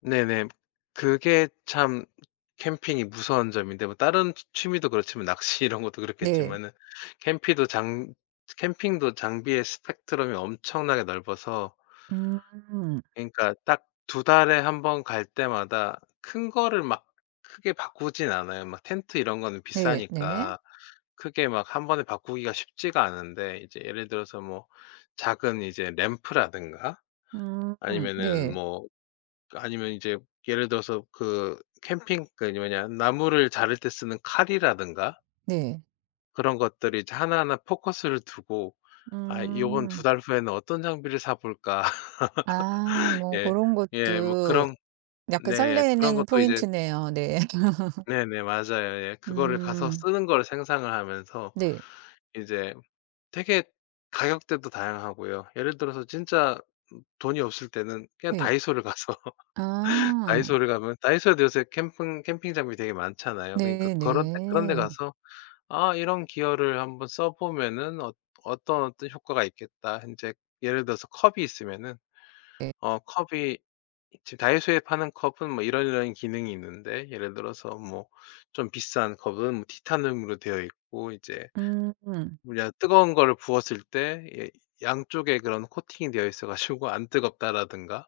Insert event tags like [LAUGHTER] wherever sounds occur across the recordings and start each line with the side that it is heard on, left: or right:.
left: 네네. 그게 참 캠핑이 무서운 점인데 뭐 다른 취 취미도 그렇지만 낚시 이런 것도
right: 네.
left: 그렇겠지만은 캠핑도 장 캠핑도 장비의 스펙트럼이 엄청나게 넓어서
right: 음.
left: 그러니까 딱 2 달에 1 번 갈 때마다 큰 거를 막 크게 바꾸진 않아요. 막 텐트 이런 거는
right: 네 네.
left: 비싸니까. 크게 막 1 번에 바꾸기가 쉽지가 않은데 이제 예를 들어서 뭐 작은 이제 램프라든가
right: 음
left: 아니면은
right: 네.
left: 뭐 아니면 이제 예를 들어서 그 캠핑 그 뭐냐 나무를 자를 때 쓰는 칼이라든가
right: 네.
left: 그런 것들이 이제 하나하나 포커스를 두고 '아 요번 2
right: 음.
left: 달 후에는 어떤 장비를 사 볼까?'
right: 아
left: [LAUGHS]
right: 뭐
left: 예
right: 그런
left: 예. 뭐
right: 것도
left: 그런
right: 약간
left: 네. 그런
right: 설레는
left: 것도 이제
right: 포인트네요. 네. [LAUGHS]
left: 네네 맞아요. 예. 그거를 가서
right: 음.
left: 쓰는 거를 상상을 하면서
right: 네.
left: 이제 되게 가격대도 다양하고요. 예를 들어서 진짜 돈이 없을 때는 그냥
right: 네.
left: 다이소를 가서 [LAUGHS]
right: 아.
left: 다이소를 가면 다이소에도 요새 캠픙 캠핑 장비 되게 많잖아요. 그러니까
right: 네
left: 그런 데 그런 데
right: 네.
left: 가서 '아 이런 기어를 1 번 써보면은 어 어떤, 어떤 효과가 있겠다.' 인제 예를 들어서 컵이 있으면은
right: 네.
left: 어 컵이 지금 다이소에 파는 컵은 뭐 이런 이런 기능이 있는데, 예를 들어서 뭐 좀 비싼 컵은 티타늄으로 되어 있고 이제
right: 음.
left: 우리가 뜨거운 거를 부었을 때 이 양쪽에 그런 코팅이 되어 있어 가지고 안 뜨겁다라든가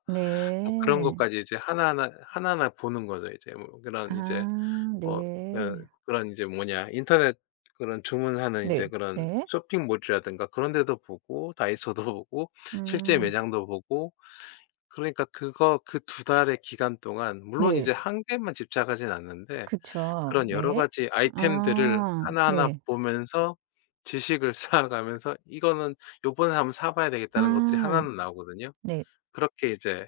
left: 뭐 그런
right: 네.
left: 것까지 이제 하나하나 하나하나 보는 거죠. 이제 뭐 그런 이제
right: 아
left: 어 그
right: 네.
left: 그런 이제 뭐냐 인터넷 그런 주문하는 이제
right: 네
left: 그런
right: 네.
left: 쇼핑몰이라든가 그런 데도 보고 다이소도 보고 실제
right: 음.
left: 매장도 보고 그러니까 그거 그 2 달의 기간 동안 물론
right: 네.
left: 이제 1 개에만 집착하진 않는데
right: 그쵸.
left: 그런 여러
right: 네.
left: 가지 아이템들을
right: 아.
left: 하나하나
right: 네.
left: 보면서 지식을 쌓아 가면서 '이거는 요번에 1 번 사 봐야 되겠다.'는 하는 것들이 1
right: 아
left: 는 나오거든요?
right: 네.
left: 그렇게 이제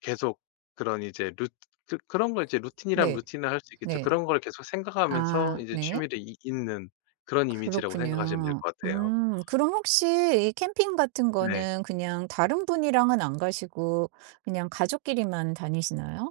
left: 계속 그런 이제 루 그 그런 걸 이제 루틴이라면
right: 네.
left: 루틴화할 수 있겠죠.
right: 네.
left: 그런 걸 계속 생각하면서
right: 아
left: 이제
right: 네.
left: 취미를 잇 잇는 그런 이미지라고 생각하시면 될
right: 그렇군요.
left: 것 같아요.
right: 음 그럼 혹시 이 캠핑 같은
left: 네.
right: 거는 그냥 다른 분이랑은 안 가시고 그냥 가족끼리만 다니시나요?